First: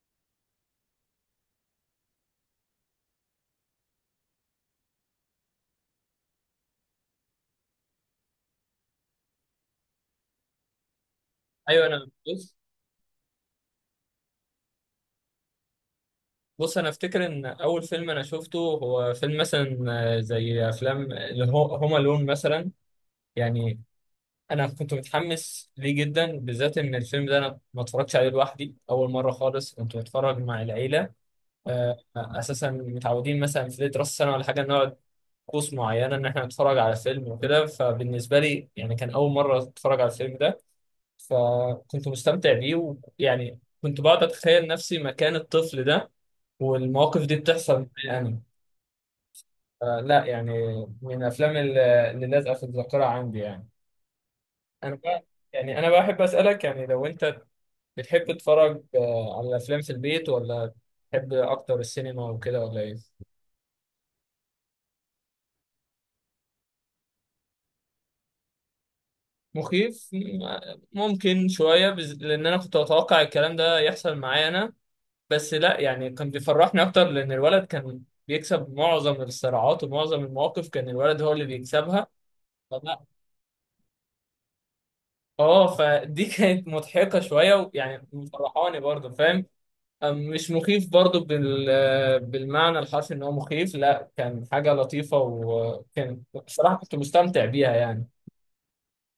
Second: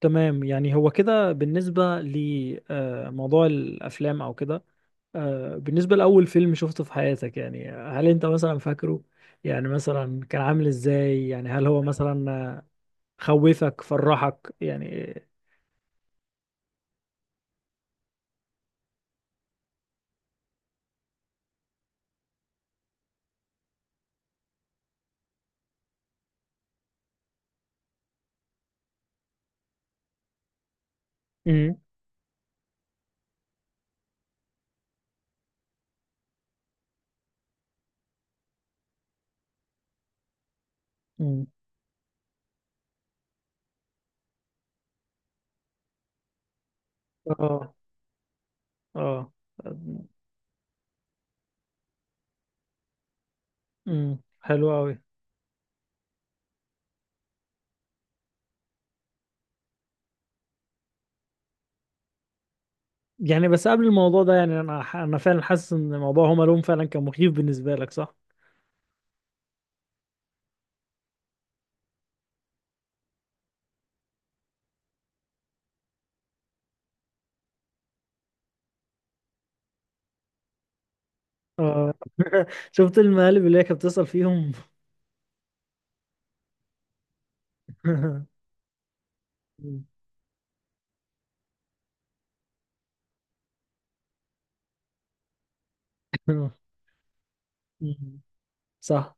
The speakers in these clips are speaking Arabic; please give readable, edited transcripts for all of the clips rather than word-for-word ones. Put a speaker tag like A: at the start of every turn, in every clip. A: تمام، يعني هو كده بالنسبة لموضوع الأفلام أو كده. بالنسبة لأول فيلم شفته في حياتك، يعني هل أنت مثلا فاكره؟ يعني مثلا كان عامل إزاي؟ يعني هل هو
B: ايوه انا
A: مثلا
B: بص.
A: آه، خوفك فرحك يعني؟
B: بص، انا افتكر ان اول فيلم انا شفته هو فيلم مثلا زي افلام اللي هو هوم الون مثلا. يعني انا كنت متحمس ليه جدا، بالذات ان الفيلم ده انا ما اتفرجتش عليه لوحدي، اول مره خالص كنت بتفرج مع العيله.
A: امم.
B: اساسا متعودين مثلا في راس السنه ولا حاجه نقعد طقوس معينه ان احنا نتفرج على فيلم وكده، فبالنسبه لي يعني كان اول مره اتفرج على الفيلم ده،
A: امم.
B: فكنت مستمتع بيه. ويعني كنت بقعد اتخيل نفسي مكان الطفل ده والمواقف دي
A: آه.
B: بتحصل معايا انا.
A: آه.
B: آه لا، يعني من الافلام اللي لازقه في الذاكره عندي يعني.
A: أمم، حلو
B: انا
A: أوي.
B: بقى يعني انا بحب اسالك، يعني لو انت بتحب تتفرج آه على الافلام في البيت، ولا بتحب اكتر السينما وكده، ولا ايه؟
A: يعني بس قبل الموضوع ده، يعني انا فعلا حاسس ان موضوع هوم الون فعلا كان مخيف بالنسبه لك، صح؟
B: مخيف، ممكن شويه لان انا كنت اتوقع الكلام ده يحصل معايا انا، بس لا يعني كان بيفرحني اكتر، لان الولد كان بيكسب معظم الصراعات ومعظم المواقف كان الولد هو اللي
A: اه.
B: بيكسبها.
A: شفت المقالب اللي هي كانت بتسأل فيهم؟
B: اه فدي كانت مضحكة شوية ويعني مفرحاني برضه، فاهم؟ مش مخيف برضه بالمعنى الحرفي ان هو مخيف، لا كان حاجة لطيفة وكان بصراحة كنت مستمتع بيها يعني.
A: صح.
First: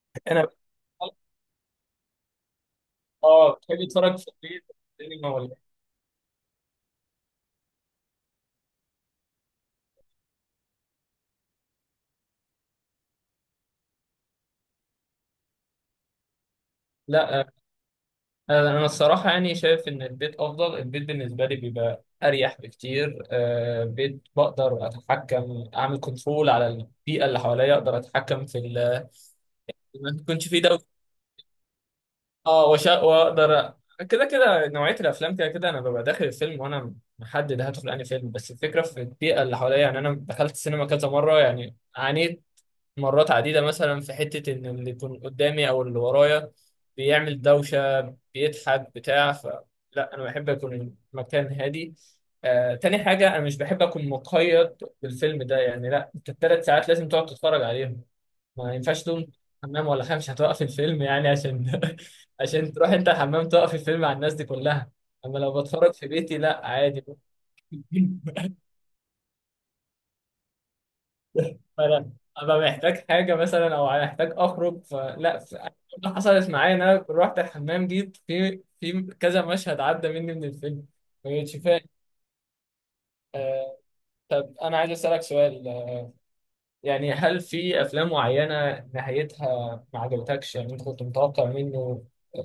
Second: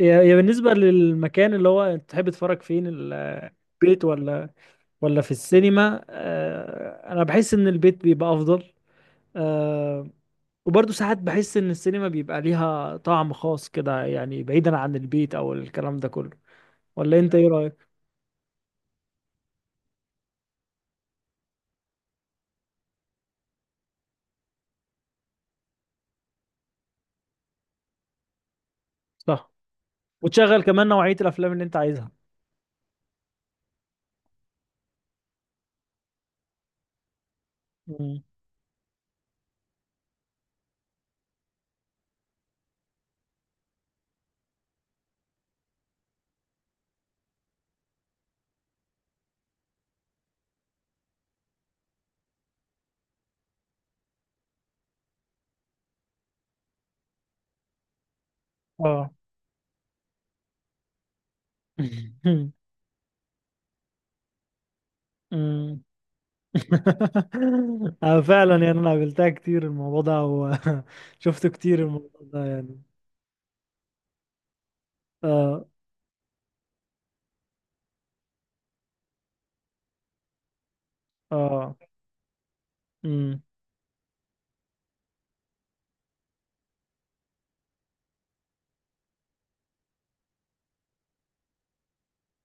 A: يا يا
B: انا
A: بالنسبه للمكان اللي هو، انت تحب تتفرج فين؟
B: اه، بتحب
A: البيت
B: تتفرج في
A: ولا
B: البيت
A: ولا
B: سينما
A: في
B: ولا إيه؟
A: السينما؟ انا بحس ان البيت بيبقى افضل. آه وبرضه ساعات بحس ان السينما بيبقى ليها طعم خاص كده، يعني بعيدا عن البيت او الكلام ده كله. ولا انت
B: لا
A: ايه رأيك؟
B: انا الصراحة يعني شايف ان البيت افضل. البيت بالنسبة لي بيبقى اريح بكتير، بيت بقدر اتحكم، اعمل كنترول على البيئة اللي حواليا، اقدر اتحكم
A: صح.
B: ما تكونش فيه.
A: وتشغل كمان نوعية الافلام اللي انت عايزها.
B: اه واقدر كده كده نوعيه الافلام كده كده انا ببقى داخل الفيلم وانا محدد هدخل انهي
A: مم.
B: فيلم، بس الفكره في البيئه اللي حواليا. يعني انا دخلت السينما كذا مره، يعني عانيت مرات عديده مثلا في حته ان اللي يكون قدامي او اللي ورايا بيعمل دوشه، بيضحك، بتاع فلا. انا بحب اكون المكان هادي. تاني حاجة، أنا مش بحب أكون مقيد بالفيلم ده، يعني لا أنت التلات ساعات لازم تقعد تتفرج عليهم. ما ينفعش
A: اه.
B: تقوم حمام ولا حاجة، مش هتوقف الفيلم يعني عشان عشان تروح انت الحمام توقف الفيلم على الناس دي كلها. اما لو
A: مم.
B: بتفرج في بيتي، لا عادي ممكن.
A: فعلا، يعني انا قابلتها كتير الموضوع ده، وشفته كتير
B: فانا
A: الموضوع ده
B: ابقى
A: يعني.
B: محتاج حاجة مثلا او محتاج اخرج فلا،
A: اه
B: ده حصلت معايا ان انا رحت الحمام، جيت في كذا مشهد عدى مني من الفيلم، ما كنتش
A: اه.
B: فاهم.
A: مم.
B: آه، طب انا عايز اسالك سؤال، يعني هل في افلام معينه نهايتها ما عجبتكش؟ يعني انت كنت متوقع منه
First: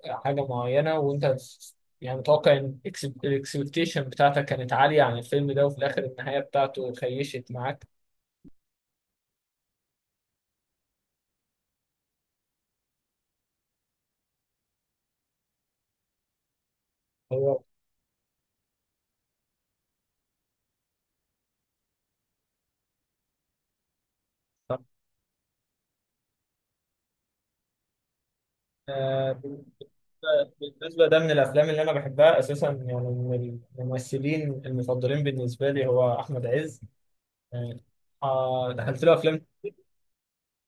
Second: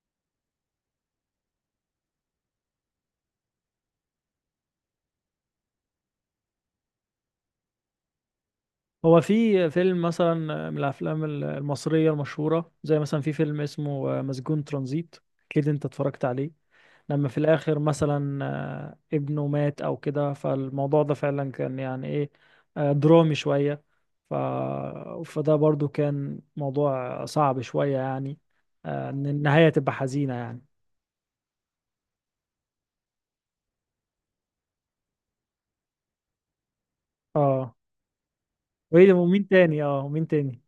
B: حاجه معينه وانت يعني متوقع ان الاكسبكتيشن بتاعتك كانت عاليه عن الفيلم ده، وفي الاخر النهايه بتاعته خيشت معاك.
A: هو في فيلم مثلا من الافلام المصرية المشهورة، زي مثلا في فيلم اسمه مسجون ترانزيت. اكيد انت اتفرجت عليه. لما في
B: هو
A: الاخر مثلا ابنه مات او كده، فالموضوع ده فعلا كان يعني ايه درامي شوية. ف...
B: طب
A: فده برضو كان موضوع صعب شوية يعني، ان
B: آه، بالنسبه
A: النهاية تبقى حزينة يعني.
B: بالنسبة ده من الافلام اللي انا بحبها اساسا، يعني من الممثلين المفضلين بالنسبه لي هو احمد عز
A: اه.
B: يعني. دخلت
A: وايه ده؟
B: له افلام.
A: ومين تاني اه ومين تاني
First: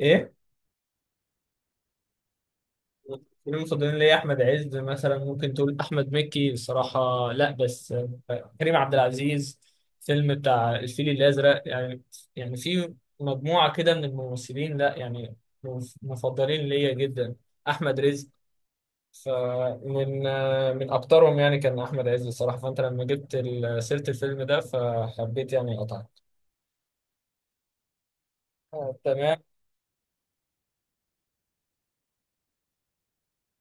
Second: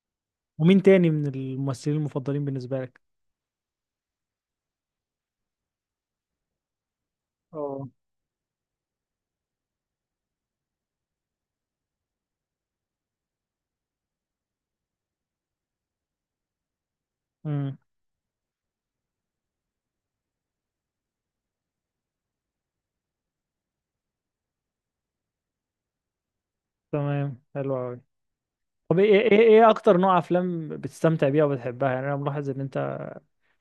B: ايه؟
A: ومين تاني من الممثلين المفضلين بالنسبة لك؟
B: المفضلين، المفضلين ليا احمد عز مثلا، ممكن تقول احمد مكي بصراحه، لا
A: اه.
B: بس كريم عبد العزيز، فيلم بتاع الفيل الازرق يعني. يعني في مجموعه كده من الممثلين، لا يعني مفضلين ليا جدا.
A: امم.
B: احمد رزق، فمن آه، من اكترهم يعني كان احمد عز بصراحه. فانت لما جبت سيره الفيلم ده فحبيت يعني اقطعك.
A: تمام، حلو أوي. طب ايه ايه
B: تمام.
A: ايه اكتر نوع افلام بتستمتع بيها وبتحبها؟ يعني انا ملاحظ ان انت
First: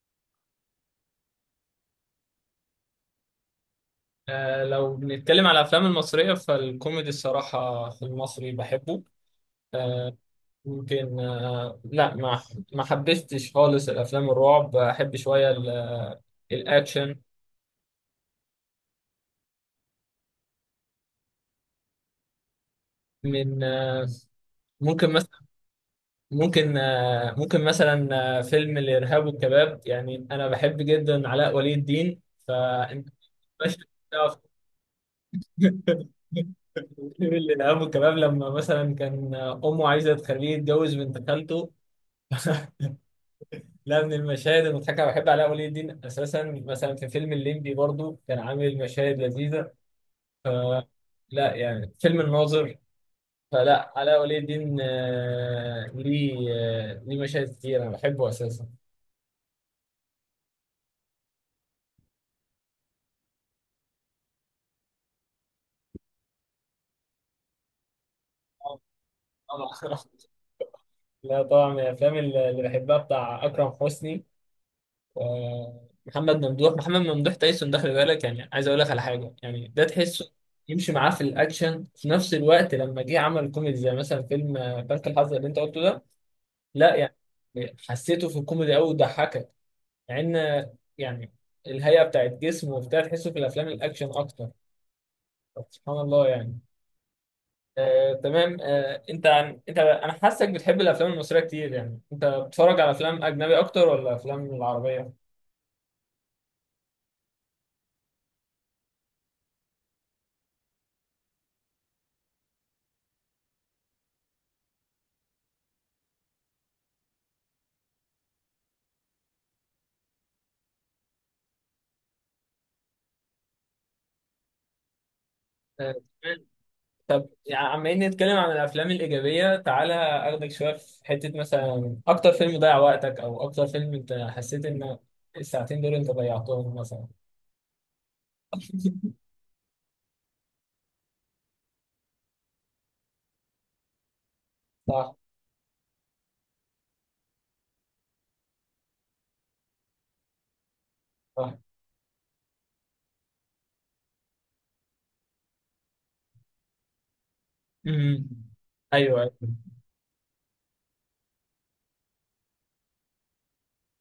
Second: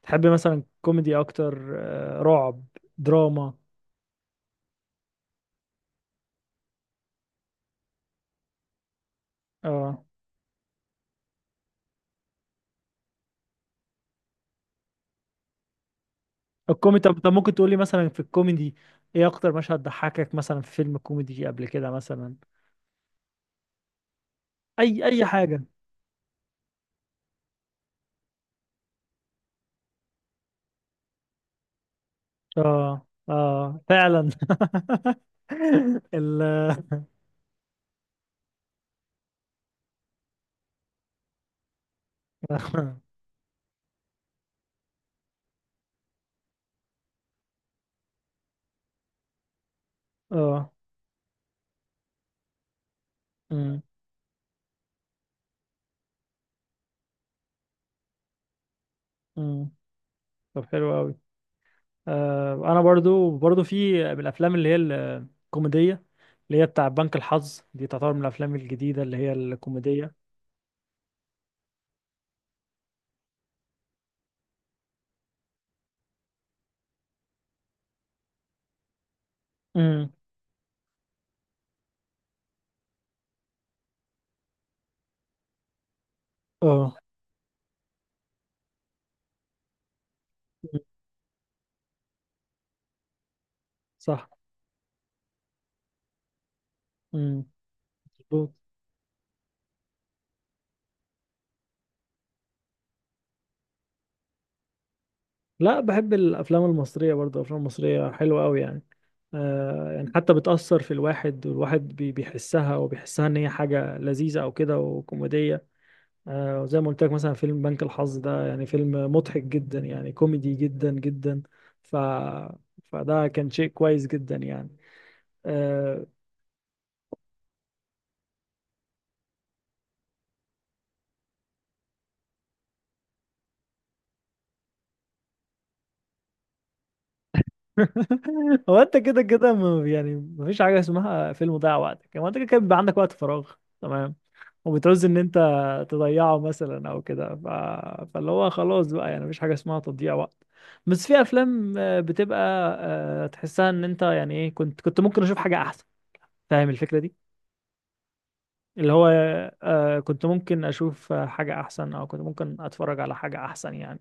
A: تحب مثلا كوميدي اكتر رعب، دراما.
B: لو بنتكلم على الافلام المصريه فالكوميدي الصراحه في المصري بحبه.
A: اه.
B: آه، يمكن آه، لا ما ما حبستش خالص. الافلام الرعب احب شويه
A: الكوميدي.
B: الاكشن.
A: طب ممكن تقول لي مثلا في الكوميدي، ايه اكتر مشهد ضحكك مثلا في فيلم كوميدي قبل كده مثلا؟
B: من آه،
A: اي
B: ممكن
A: اي
B: مثلا
A: حاجة.
B: ممكن آه، ممكن مثلا آه، فيلم الارهاب والكباب، يعني انا بحب جدا علاء ولي الدين.
A: اه
B: فانت مش
A: اه فعلا.
B: هتعرف.
A: ال
B: فيلم الارهاب والكباب لما مثلا كان امه عايزه تخليه يتجوز بنت خالته. لا من المشاهد المضحكه، بحب علاء ولي الدين اساسا. مثلا في فيلم الليمبي برضو كان عامل مشاهد لذيذه.
A: اه.
B: لا يعني فيلم الناظر،
A: أمم.
B: فلا علاء ولي الدين ليه مشاهد كتير انا بحبه اساسا.
A: أمم. طب، حلو قوي. انا برضو في من الافلام اللي هي الكوميديه، اللي هي بتاع بنك الحظ دي تعتبر من الافلام
B: آه،
A: الجديده اللي هي
B: طبعا.
A: الكوميديه.
B: لا طبعا من الافلام اللي بحبها بتاع اكرم حسني ومحمد ممدوح. محمد ممدوح تايسون ده خلي بالك، يعني عايز اقول لك على حاجه، يعني ده
A: امم.
B: تحسه يمشي معاه في الاكشن، في نفس الوقت لما جه عمل كوميدي زي مثلا فيلم بنك الحظ اللي انت قلته ده،
A: اه.
B: لا يعني حسيته في الكوميدي قوي وضحكك، مع ان
A: مم.
B: يعني الهيئه بتاعت جسمه وبتاع تحسه في الافلام الاكشن
A: صح.
B: اكتر. طب سبحان الله يعني.
A: امم. مظبوط.
B: انت انت انا حاسك بتحب الافلام المصريه كتير، يعني انت بتتفرج على افلام اجنبي اكتر ولا افلام العربيه؟
A: لا، بحب الافلام المصريه برضو. الافلام المصريه حلوه قوي يعني. يعني حتى بتاثر في الواحد، والواحد بيحسها وبيحسها ان هي حاجه لذيذه او كده وكوميديه. زي ما قلت لك مثلا فيلم بنك الحظ ده يعني فيلم مضحك جدا، يعني كوميدي جدا جدا. ف فده كان شيء كويس جدا يعني
B: آه،
A: آه،
B: تمام. طب يعني عم نتكلم عن الافلام الايجابيه، تعالى اخدك شويه في حته مثلا اكتر فيلم ضيع وقتك، او اكتر فيلم انت حسيت ان الساعتين دول انت ضيعتهم مثلا.
A: هو انت كده كده، يعني مفيش حاجه اسمها فيلم ضيع وقتك. هو انت كده كده بيبقى عندك وقت فراغ، تمام، وبتعوز
B: صح.
A: ان انت تضيعه مثلا او كده. فاللي هو خلاص بقى، يعني مفيش حاجه اسمها تضييع وقت. بس في
B: صح.
A: افلام بتبقى تحسها ان انت، يعني ايه، كنت ممكن اشوف حاجه احسن. فاهم الفكره دي؟
B: امم.
A: اللي هو
B: ايوه. أيوة.
A: كنت ممكن اشوف حاجة احسن، او كنت ممكن اتفرج على حاجة احسن يعني.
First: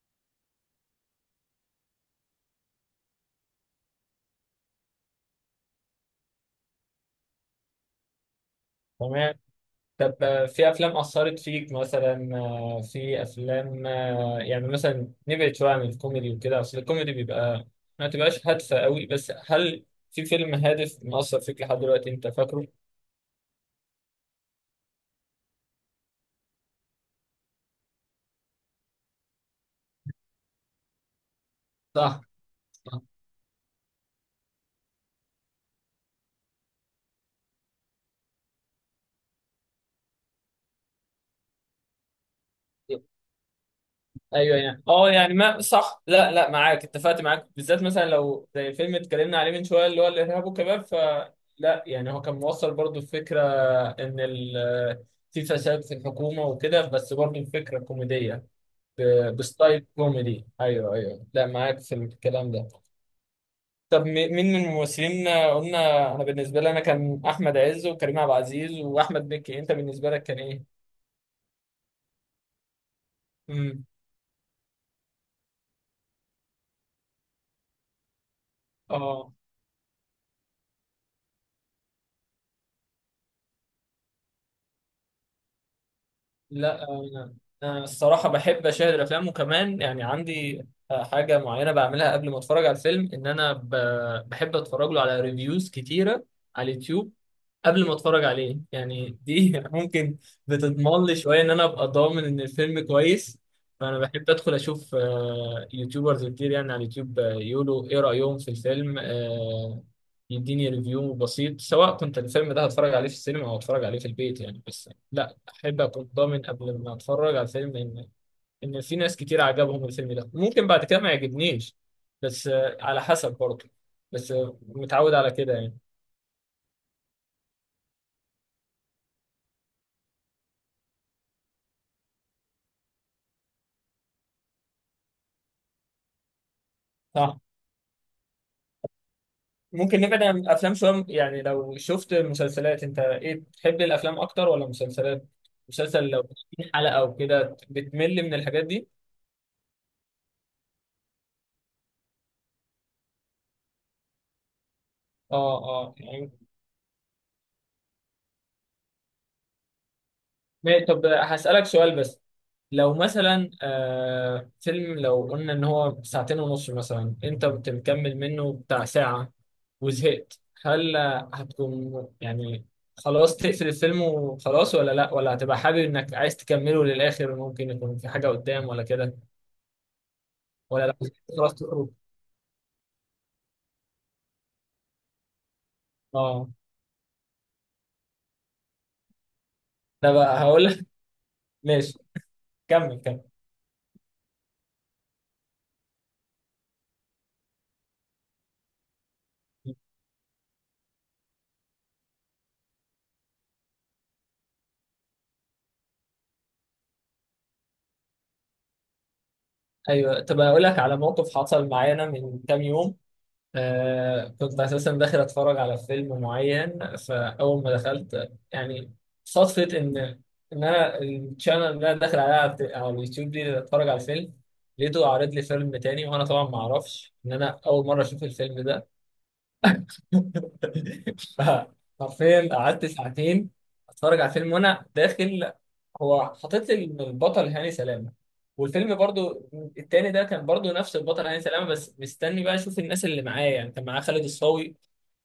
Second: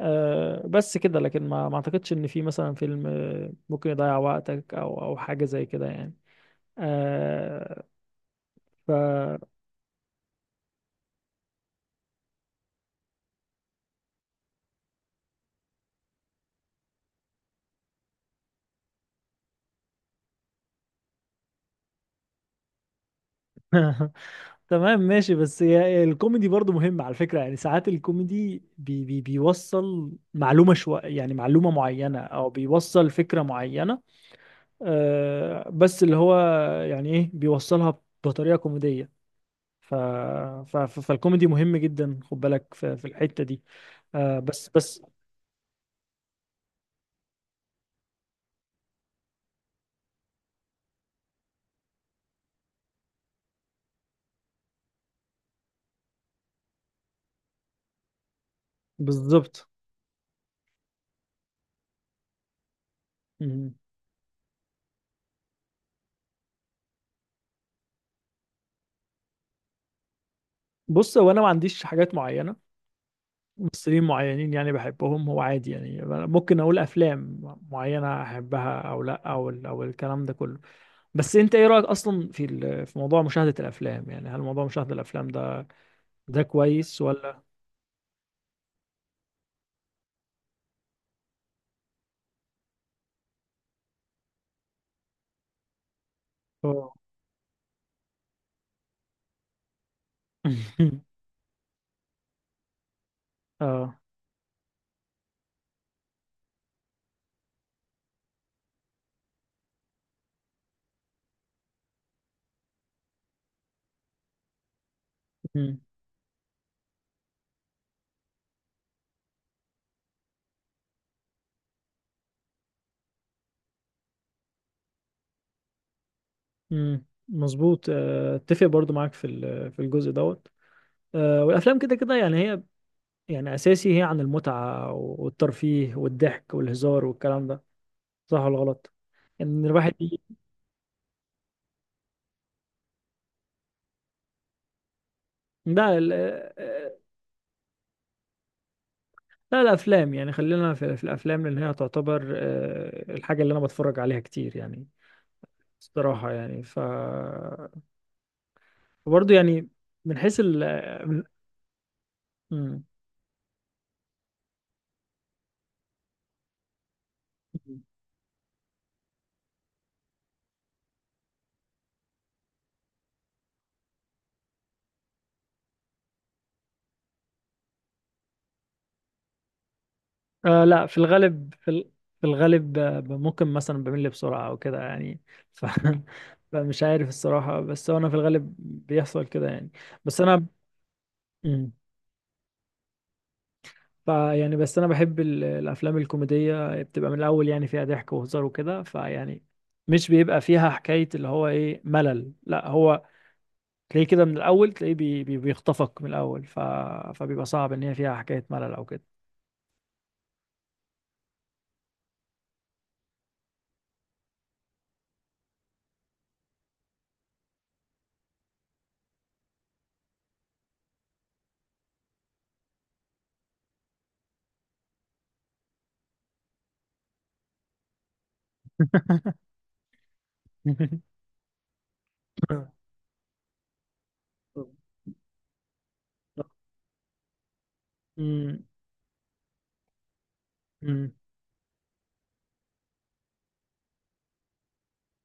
A: آه بس كده. لكن ما اعتقدش ان في مثلا فيلم ممكن يضيع وقتك او حاجة زي كده يعني. آه ف
B: تمام. طب في افلام اثرت فيك مثلا، آه، في افلام آه، يعني مثلا نبعد شويه عن الكوميدي وكده، اصل الكوميدي بيبقى ما تبقاش هادفه قوي، بس هل في فيلم هادف مأثر فيك لحد دلوقتي انت فاكره؟
A: تمام ماشي. بس هي الكوميدي برضو مهم على فكرة، يعني ساعات الكوميدي بي بيوصل معلومة شوية، يعني معلومة معينة
B: صح.
A: او
B: صح.
A: بيوصل فكرة معينة. بس اللي هو، يعني ايه، بيوصلها بطريقة كوميدية. ف... فالكوميدي مهم جدا. خد بالك في الحتة دي. آه
B: ايوه
A: بس
B: يعني
A: بس
B: اه، يعني ما صح، لا لا معاك، اتفقت معاك، بالذات مثلا لو زي فيلم اتكلمنا عليه من شويه اللي هو الارهاب والكباب، فلا يعني هو كان موصل برضو الفكره ان في فساد في الحكومه وكده، بس برضو الفكره كوميديه
A: بالظبط.
B: بستايل كوميدي. ايوه ايوه، لا معاك في الكلام ده.
A: مم.
B: طب مين من الممثلين قلنا؟ انا بالنسبه لي انا كان احمد عز وكريم عبد العزيز واحمد مكي، انت بالنسبه لك كان ايه؟
A: بص، هو انا ما عنديش حاجات معينة،
B: امم.
A: ممثلين معينين يعني بحبهم، هو عادي. يعني أنا ممكن اقول افلام معينة احبها او لا،
B: اه
A: او الكلام ده كله. بس انت ايه رأيك اصلا في في موضوع مشاهدة الافلام؟ يعني هل موضوع مشاهدة الافلام ده
B: لا
A: كويس
B: انا،
A: ولا؟
B: أنا الصراحه بحب اشاهد الافلام، وكمان يعني عندي حاجه معينه بعملها قبل ما اتفرج على الفيلم، ان انا بحب اتفرج له على ريفيوز كتيره على
A: اه.
B: اليوتيوب قبل ما اتفرج عليه يعني. دي ممكن بتضمن لي شويه ان انا ابقى ضامن ان الفيلم كويس.
A: اه.
B: فانا بحب ادخل اشوف يوتيوبرز كتير يعني على اليوتيوب، يقولوا ايه رايهم في الفيلم، يديني ريفيو بسيط، سواء كنت الفيلم ده هتفرج عليه في السينما او هتفرج عليه في البيت يعني. بس لا
A: مم.
B: احب اكون ضامن قبل ما اتفرج على الفيلم ان في ناس كتير عجبهم الفيلم ده، ممكن بعد كده ما يعجبنيش. بس على حسب برضه، بس متعود على كده يعني.
A: مم. مظبوط. اتفق برضو معاك في في الجزء دوت. والافلام كده كده يعني، هي يعني اساسي هي عن المتعه والترفيه والضحك والهزار
B: صح.
A: والكلام ده. صح ولا غلط؟ ان الواحد
B: ممكن
A: ي-
B: نبعد عن الافلام شويه، يعني لو شفت مسلسلات، انت ايه بتحب الافلام اكتر ولا مسلسلات؟
A: ده
B: مسلسل
A: ال-
B: لو 30 حلقه
A: آه،
B: او كده بتمل من الحاجات دي؟
A: لا، الافلام يعني، خلينا في الافلام، لان هي تعتبر الحاجه اللي انا بتفرج عليها كتير يعني،
B: اه اه
A: الصراحه
B: يعني.
A: يعني. ف برضه يعني من حيث ال
B: طب
A: من...
B: هسألك سؤال بس،
A: مم.
B: لو مثلا آه فيلم لو قلنا ان هو ساعتين ونص مثلا، انت بتكمل منه بتاع ساعه وزهقت، هل هتكون يعني خلاص تقفل الفيلم وخلاص، ولا لا، ولا هتبقى حابب انك عايز تكمله للاخر، ممكن يكون في حاجه قدام ولا كده،
A: لا،
B: ولا لو
A: في الغالب
B: خلاص
A: في
B: تخرج؟
A: في الغالب ممكن مثلا بمل بسرعة أو كده يعني. ف...
B: اه
A: فمش عارف الصراحة، بس هو أنا في الغالب بيحصل كده يعني.
B: انا
A: بس
B: بقى
A: أنا.
B: هقول لك.
A: مم.
B: ماشي، كمل كمل.
A: يعني بس أنا بحب الأفلام الكوميدية بتبقى من الأول، يعني فيها ضحك وهزار وكده، فيعني مش بيبقى فيها حكاية اللي هو إيه، ملل، لا. هو تلاقيه كده من الأول، تلاقيه بيخطفك من الأول. فبيبقى صعب إن هي فيها حكاية ملل أو كده.
B: ايوه، طب اقول لك على موقف حصل معانا من كام يوم. آه كنت اساسا داخل اتفرج على فيلم معين، فاول ما دخلت يعني صدفه ان انا الشانل اللي انا داخل عليها على على اليوتيوب دي اللي اتفرج على الفيلم، لقيته عارض لي فيلم تاني، وانا طبعا ما اعرفش ان انا اول مره اشوف الفيلم ده. فحرفيا قعدت ساعتين اتفرج على الفيلم، وانا داخل هو حاطط لي إن البطل هاني سلامه،
A: مم.
B: والفيلم برضو التاني ده كان برضو نفس
A: مم.
B: البطل هاني سلامه. بس مستني بقى اشوف الناس اللي معايا، يعني كان معاه خالد الصاوي،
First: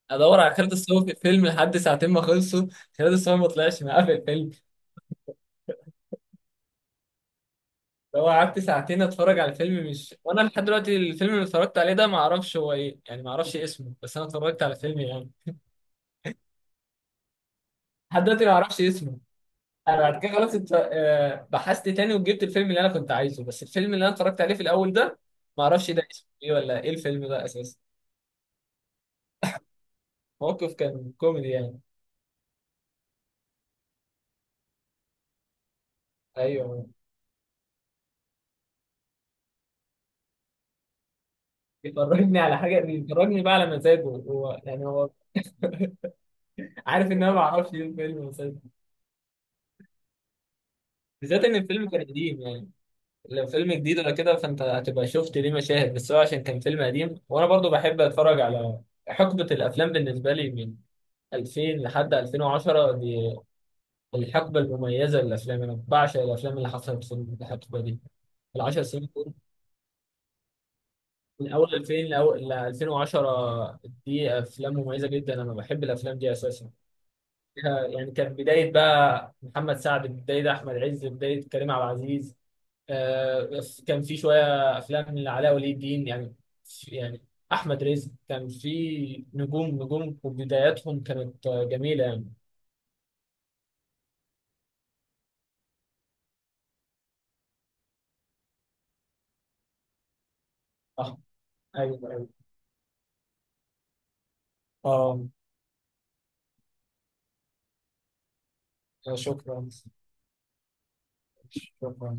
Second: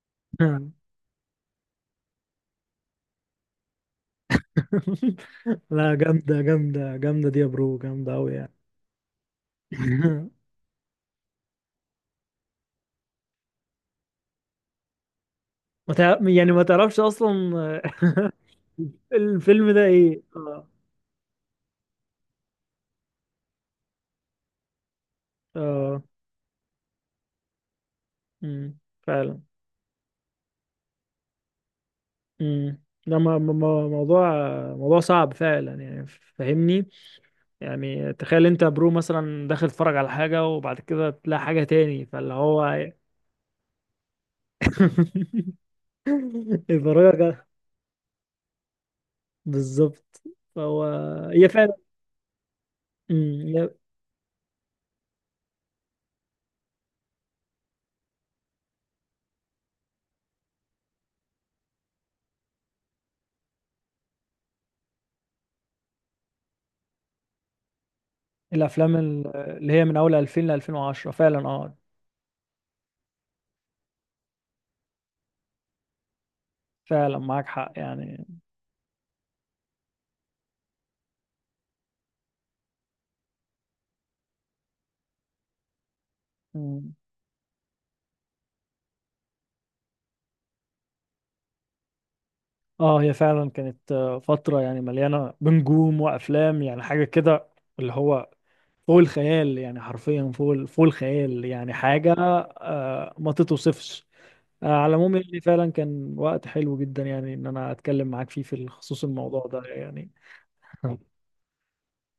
B: ادور على خالد الصاوي في الفيلم لحد ساعتين ما خلصوا، خالد الصاوي ما طلعش معاه في الفيلم.
A: لا، جامدة جامدة جامدة دي يا برو، جامدة
B: فهو
A: أوي يعني.
B: قعدت ساعتين اتفرج على الفيلم، مش وانا لحد دلوقتي الفيلم اللي اتفرجت عليه ده ما اعرفش هو ايه، يعني ما اعرفش اسمه، بس انا اتفرجت على الفيلم يعني.
A: ما تع... يعني ما تعرفش أصلا.
B: لحد دلوقتي ما اعرفش اسمه.
A: الفيلم ده
B: انا
A: إيه؟
B: بعد كده خلاص
A: اه.
B: انت، بحثت تاني وجبت الفيلم اللي انا كنت عايزه، بس الفيلم اللي انا اتفرجت عليه في الاول ده ما اعرفش
A: اه.
B: ده اسمه ايه ولا ايه الفيلم ده اساسا.
A: أمم، فعلا.
B: موقف كان كوميدي يعني.
A: أمم. ده موضوع صعب فعلا يعني.
B: ايوه،
A: فاهمني. يعني تخيل انت يا برو مثلا داخل تتفرج على حاجة وبعد كده تلاقي حاجة تاني. فاللي
B: بيفرجني على حاجه،
A: هو
B: بيفرجني بقى على مزاجه هو، يعني هو عارف ان انا
A: يفرجك.
B: ما اعرفش ايه الفيلم أساساً.
A: بالظبط. فهو.
B: بالذات
A: هي
B: ان الفيلم كان قديم يعني، لو فيلم
A: فعلا
B: جديد ولا كده فانت هتبقى شفت ليه مشاهد، بس هو عشان كان فيلم قديم. وانا برضو بحب اتفرج على حقبه الافلام بالنسبه لي من 2000 لحد 2010، دي الحقبة المميزة للأفلام، أنا بعشق الأفلام اللي حصلت في الحقبة دي. العشر
A: الافلام
B: سنين دول،
A: اللي هي من اول 2000 ل 2010 فعلا،
B: من
A: اه
B: أول 2000 لأول ل 2010، دي أفلام مميزة جدا، أنا بحب الأفلام دي أساسا.
A: فعلا معاك حق
B: يعني
A: يعني.
B: كانت بداية بقى محمد سعد، بداية أحمد عز، بداية كريم عبد العزيز، كان في شوية أفلام لعلاء ولي الدين يعني.
A: مم.
B: يعني أحمد رزق كان في نجوم وبداياتهم كانت جميلة يعني.
A: اه، هي فعلا كانت فترة يعني مليانة بنجوم وافلام، يعني حاجة كده اللي هو فوق الخيال، يعني حرفيا فوق فوق
B: أه
A: الخيال، يعني
B: أيوه
A: حاجة
B: أيوه.
A: ما تتوصفش. على العموم
B: أه
A: يعني فعلا كان وقت حلو جدا، يعني ان انا اتكلم معاك فيه في خصوص الموضوع ده
B: شكرا.
A: يعني.
B: شكرا.